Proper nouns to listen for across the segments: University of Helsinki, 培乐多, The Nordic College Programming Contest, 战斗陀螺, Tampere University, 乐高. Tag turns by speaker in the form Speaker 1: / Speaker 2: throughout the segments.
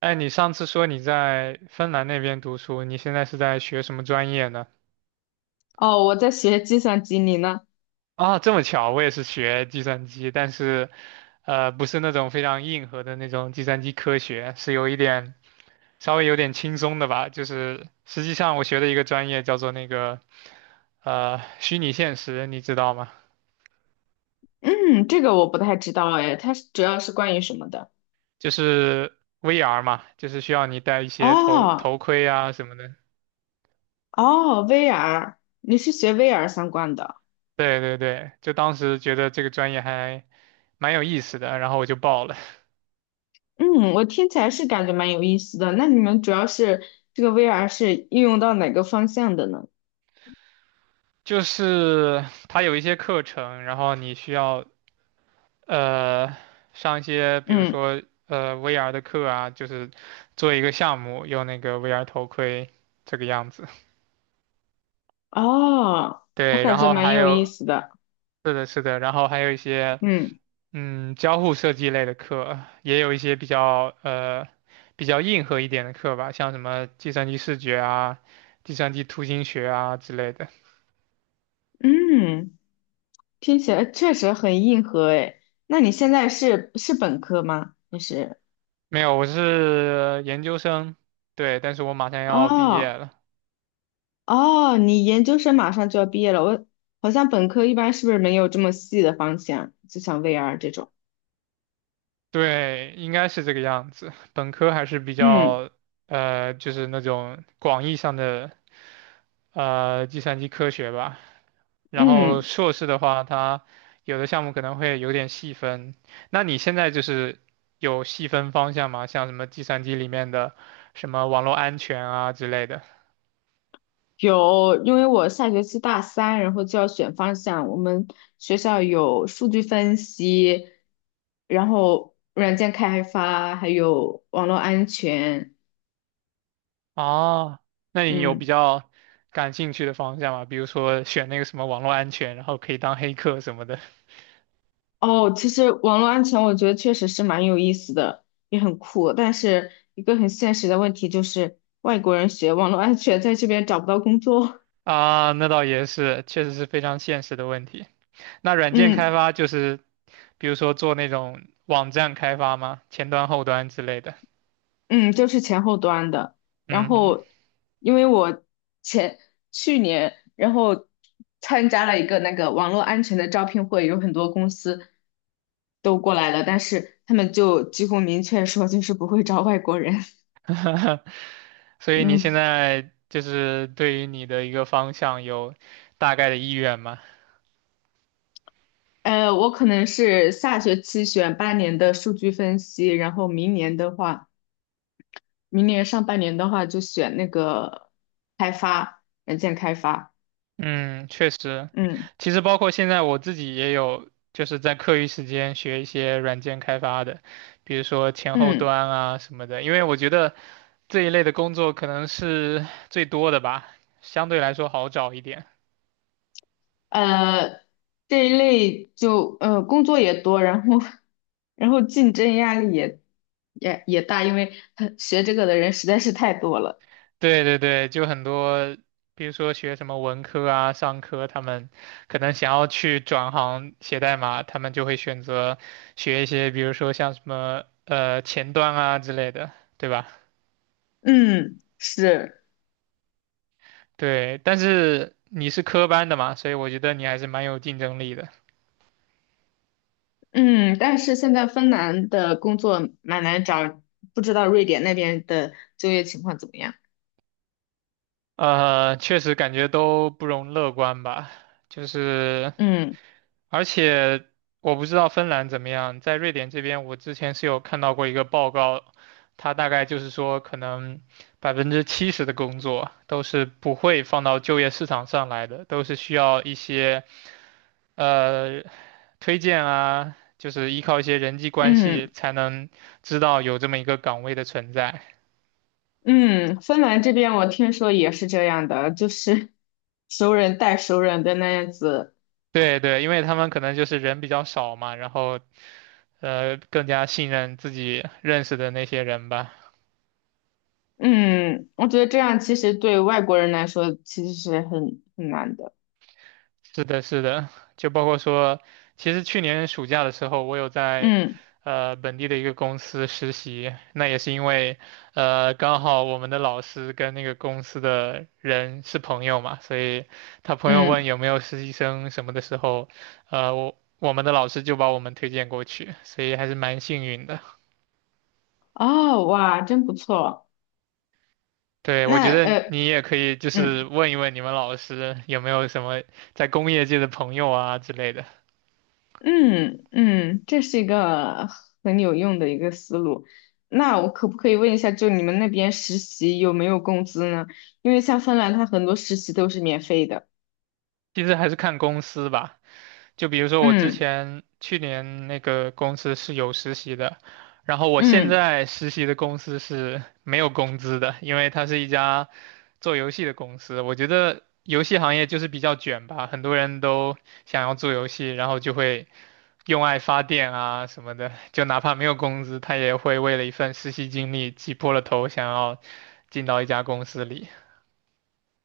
Speaker 1: 哎，你上次说你在芬兰那边读书，你现在是在学什么专业呢？
Speaker 2: 哦，我在学计算机，你呢？
Speaker 1: 啊，这么巧，我也是学计算机，但是，不是那种非常硬核的那种计算机科学，是有一点稍微有点轻松的吧。就是实际上我学的一个专业叫做那个，虚拟现实，你知道吗？
Speaker 2: 嗯，这个我不太知道哎，它是主要是关于什么的？
Speaker 1: 就是 VR 嘛，就是需要你戴一些头
Speaker 2: 哦
Speaker 1: 头盔啊什么的。
Speaker 2: 哦，VR，你是学 VR 相关的？
Speaker 1: 对对对，就当时觉得这个专业还蛮有意思的，然后我就报了。
Speaker 2: 嗯，我听起来是感觉蛮有意思的。那你们主要是这个 VR 是应用到哪个方向的呢？
Speaker 1: 就是它有一些课程，然后你需要呃上一些，比如
Speaker 2: 嗯，
Speaker 1: 说VR 的课啊，就是做一个项目，用那个 VR 头盔这个样子。
Speaker 2: 哦，我
Speaker 1: 对，然
Speaker 2: 感觉
Speaker 1: 后
Speaker 2: 蛮
Speaker 1: 还
Speaker 2: 有意
Speaker 1: 有
Speaker 2: 思的。
Speaker 1: 是的，是的，然后还有一些
Speaker 2: 嗯
Speaker 1: 交互设计类的课，也有一些比较比较硬核一点的课吧，像什么计算机视觉啊、计算机图形学啊之类的。
Speaker 2: 嗯，听起来确实很硬核哎。那你现在是本科吗？还是？
Speaker 1: 没有，我是研究生，对，但是我马上要毕业
Speaker 2: 哦
Speaker 1: 了。
Speaker 2: 哦，你研究生马上就要毕业了，我好像本科一般是不是没有这么细的方向，就像 VR 这种。
Speaker 1: 对，应该是这个样子。本科还是比
Speaker 2: 嗯
Speaker 1: 较，就是那种广义上的，计算机科学吧。然后
Speaker 2: 嗯，
Speaker 1: 硕士的话，它有的项目可能会有点细分。那你现在就是有细分方向吗？像什么计算机里面的什么网络安全啊之类的。
Speaker 2: 有，因为我下学期大三，然后就要选方向。我们学校有数据分析，然后软件开发，还有网络安全。
Speaker 1: 哦，那你有比
Speaker 2: 嗯。
Speaker 1: 较感兴趣的方向吗？比如说选那个什么网络安全，然后可以当黑客什么的。
Speaker 2: 哦，其实网络安全我觉得确实是蛮有意思的，也很酷。但是一个很现实的问题就是，外国人学网络安全在这边找不到工作。
Speaker 1: 啊，那倒也是，确实是非常现实的问题。那 软件开
Speaker 2: 嗯
Speaker 1: 发就是，比如说做那种网站开发吗？前端、后端之类的。
Speaker 2: 嗯，就是前后端的。然
Speaker 1: 嗯，
Speaker 2: 后，因为我前去年，然后参加了一个那个网络安全的招聘会，有很多公司都过来了，但是他们就几乎明确说就是不会招外国人。
Speaker 1: 所 以你现
Speaker 2: 嗯。
Speaker 1: 在就是对于你的一个方向有大概的意愿吗？
Speaker 2: 我可能是下学期选半年的数据分析，然后明年的话，明年上半年的话就选那个软件开发。
Speaker 1: 嗯，确实，
Speaker 2: 嗯
Speaker 1: 其实包括现在我自己也有，就是在课余时间学一些软件开发的，比如说前后
Speaker 2: 嗯，
Speaker 1: 端啊什么的，因为我觉得这一类的工作可能是最多的吧，相对来说好找一点。
Speaker 2: 呃，这一类就工作也多，然后 然后竞争压力也大，因为他学这个的人实在是太多了。
Speaker 1: 对对对，就很多，比如说学什么文科啊、商科，他们可能想要去转行写代码，他们就会选择学一些，比如说像什么前端啊之类的，对吧？
Speaker 2: 嗯，是，
Speaker 1: 对，但是你是科班的嘛，所以我觉得你还是蛮有竞争力的。
Speaker 2: 嗯，但是现在芬兰的工作蛮难找，不知道瑞典那边的就业情况怎么样。
Speaker 1: 确实感觉都不容乐观吧，就是。
Speaker 2: 嗯
Speaker 1: 而且我不知道芬兰怎么样，在瑞典这边，我之前是有看到过一个报告，它大概就是说，可能70%的工作都是不会放到就业市场上来的，都是需要一些呃推荐啊，就是依靠一些人际关系
Speaker 2: 嗯
Speaker 1: 才能知道有这么一个岗位的存在。
Speaker 2: 嗯，芬兰这边我听说也是这样的，就是熟人带熟人的那样子。
Speaker 1: 对对，因为他们可能就是人比较少嘛，然后更加信任自己认识的那些人吧。
Speaker 2: 嗯，我觉得这样其实对外国人来说其实是很难的。
Speaker 1: 是的，是的，就包括说，其实去年暑假的时候，我有在
Speaker 2: 嗯
Speaker 1: 本地的一个公司实习，那也是因为刚好我们的老师跟那个公司的人是朋友嘛，所以他朋友问
Speaker 2: 嗯，
Speaker 1: 有没有实习生什么的时候，我们的老师就把我们推荐过去，所以还是蛮幸运的。
Speaker 2: 哦哇，真不错。
Speaker 1: 对，我觉
Speaker 2: 那
Speaker 1: 得你也可以就是
Speaker 2: 嗯
Speaker 1: 问一问你们老师有没有什么在工业界的朋友啊之类的，
Speaker 2: 嗯嗯，这是一个很有用的一个思路。那我可不可以问一下，就你们那边实习有没有工资呢？因为像芬兰，它很多实习都是免费的。
Speaker 1: 其实还是看公司吧。就比如说我之
Speaker 2: 嗯
Speaker 1: 前去年那个公司是有实习的，然后我现
Speaker 2: 嗯。
Speaker 1: 在实习的公司是没有工资的，因为它是一家做游戏的公司。我觉得游戏行业就是比较卷吧，很多人都想要做游戏，然后就会用爱发电啊什么的，就哪怕没有工资，他也会为了一份实习经历挤破了头，想要进到一家公司里。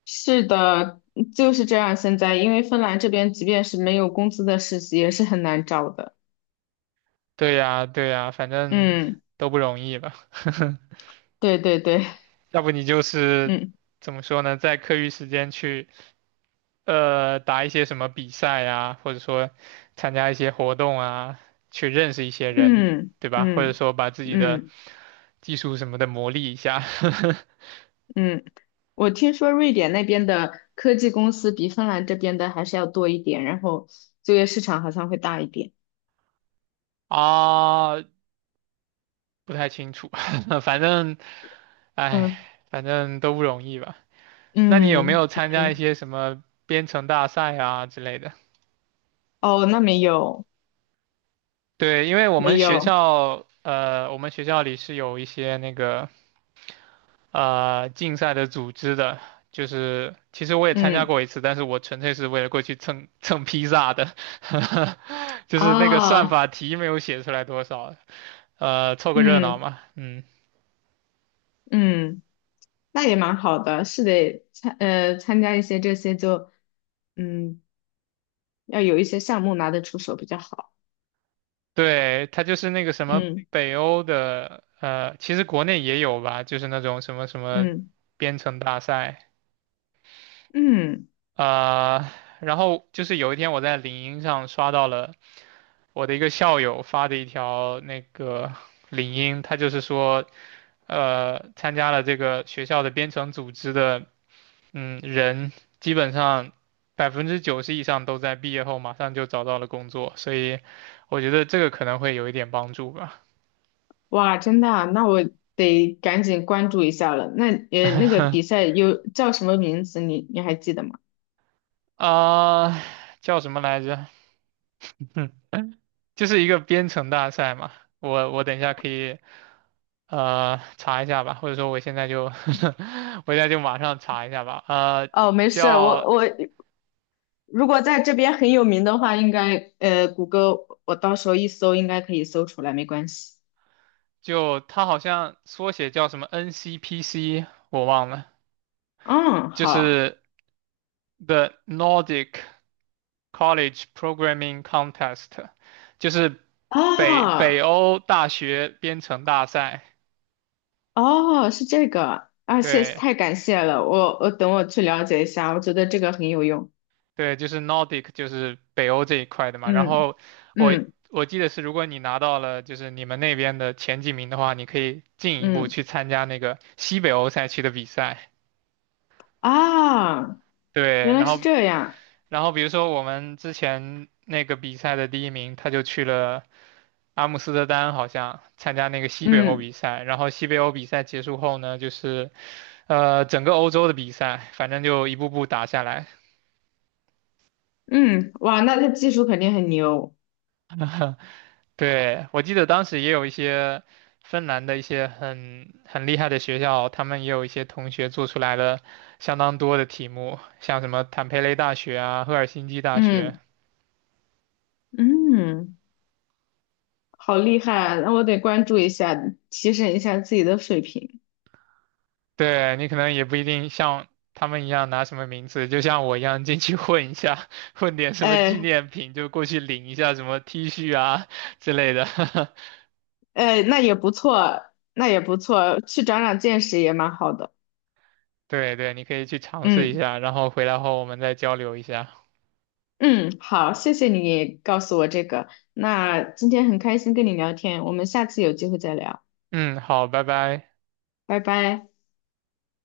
Speaker 2: 是的，就是这样。现在，因为芬兰这边即便是没有工资的实习，也是很难找的。
Speaker 1: 对呀，对呀，反正
Speaker 2: 嗯，
Speaker 1: 都不容易吧。
Speaker 2: 对对对，
Speaker 1: 要不你就是
Speaker 2: 嗯
Speaker 1: 怎么说呢，在课余时间去打一些什么比赛啊，或者说参加一些活动啊，去认识一些人，
Speaker 2: 嗯
Speaker 1: 对吧？或者
Speaker 2: 嗯
Speaker 1: 说把自己的
Speaker 2: 嗯
Speaker 1: 技术什么的磨砺一下
Speaker 2: 嗯。我听说瑞典那边的科技公司比芬兰这边的还是要多一点，然后就业市场好像会大一点。
Speaker 1: 啊，不太清楚，反正，哎，
Speaker 2: 嗯
Speaker 1: 反正都不容易吧。那你有没
Speaker 2: 嗯
Speaker 1: 有参加一
Speaker 2: 嗯。
Speaker 1: 些什么编程大赛啊之类的？
Speaker 2: 哦，那没有
Speaker 1: 对，因为我
Speaker 2: 没
Speaker 1: 们学
Speaker 2: 有。
Speaker 1: 校，呃，我们学校里是有一些那个竞赛的组织的，就是其实我也参加
Speaker 2: 嗯
Speaker 1: 过一次，但是我纯粹是为了过去蹭蹭披萨的，就是那个算
Speaker 2: 啊
Speaker 1: 法题没有写出来多少，凑个热闹
Speaker 2: 嗯
Speaker 1: 嘛，嗯，
Speaker 2: 嗯，那也蛮好的，是得参加一些这些就。嗯，要有一些项目拿得出手比较好。
Speaker 1: 对，它就是那个什么
Speaker 2: 嗯
Speaker 1: 北欧的，其实国内也有吧，就是那种什么什么
Speaker 2: 嗯
Speaker 1: 编程大赛。
Speaker 2: 嗯，
Speaker 1: 呃，然后就是有一天我在领英上刷到了我的一个校友发的一条那个领英，他就是说，参加了这个学校的编程组织的，嗯，人基本上90%以上都在毕业后马上就找到了工作，所以我觉得这个可能会有一点帮助吧。
Speaker 2: 哇，真的啊那我得赶紧关注一下了。那那个比 赛有叫什么名字？你还记得吗？
Speaker 1: 啊、叫什么来着？就是一个编程大赛嘛。我等一下可以查一下吧，或者说我现在就 我现在就马上查一下吧。
Speaker 2: 哦，没事儿我
Speaker 1: 叫
Speaker 2: 我如果在这边很有名的话，应该谷歌我到时候一搜应该可以搜出来，没关系。
Speaker 1: 就它好像缩写叫什么 NCPC，我忘了，
Speaker 2: 嗯，
Speaker 1: 就
Speaker 2: 好
Speaker 1: 是 The Nordic College Programming Contest，就是北
Speaker 2: 啊，
Speaker 1: 欧大学编程大赛。
Speaker 2: 哦，是这个啊，谢，
Speaker 1: 对。
Speaker 2: 太感谢了，我等我去了解一下，我觉得这个很有用。
Speaker 1: 对，就是 Nordic，就是北欧这一块的嘛。然
Speaker 2: 嗯
Speaker 1: 后我
Speaker 2: 嗯
Speaker 1: 我记得是，如果你拿到了就是你们那边的前几名的话，你可以进一步
Speaker 2: 嗯。
Speaker 1: 去参加那个西北欧赛区的比赛。
Speaker 2: 啊，原
Speaker 1: 对，
Speaker 2: 来
Speaker 1: 然
Speaker 2: 是
Speaker 1: 后
Speaker 2: 这样。
Speaker 1: 比如说我们之前那个比赛的第一名，他就去了阿姆斯特丹，好像参加那个西北欧
Speaker 2: 嗯
Speaker 1: 比赛。然后西北欧比赛结束后呢，就是整个欧洲的比赛，反正就一步步打下来，
Speaker 2: 嗯，哇，那他技术肯定很牛。
Speaker 1: 对，我记得当时也有一些芬兰的一些很厉害的学校，他们也有一些同学做出来了相当多的题目，像什么坦佩雷大学啊、赫尔辛基大学。
Speaker 2: 嗯嗯，好厉害啊，那我得关注一下，提升一下自己的水平。
Speaker 1: 对，你可能也不一定像他们一样拿什么名字，就像我一样进去混一下，混点什么纪
Speaker 2: 哎
Speaker 1: 念品，就过去领一下什么 T 恤啊之类的。
Speaker 2: 哎，那也不错，那也不错，去长长见识也蛮好的。
Speaker 1: 对对，你可以去尝试一
Speaker 2: 嗯
Speaker 1: 下，然后回来后我们再交流一下。
Speaker 2: 嗯，好，谢谢你告诉我这个。那今天很开心跟你聊天，我们下次有机会再聊，
Speaker 1: 嗯，好，拜拜。
Speaker 2: 拜拜。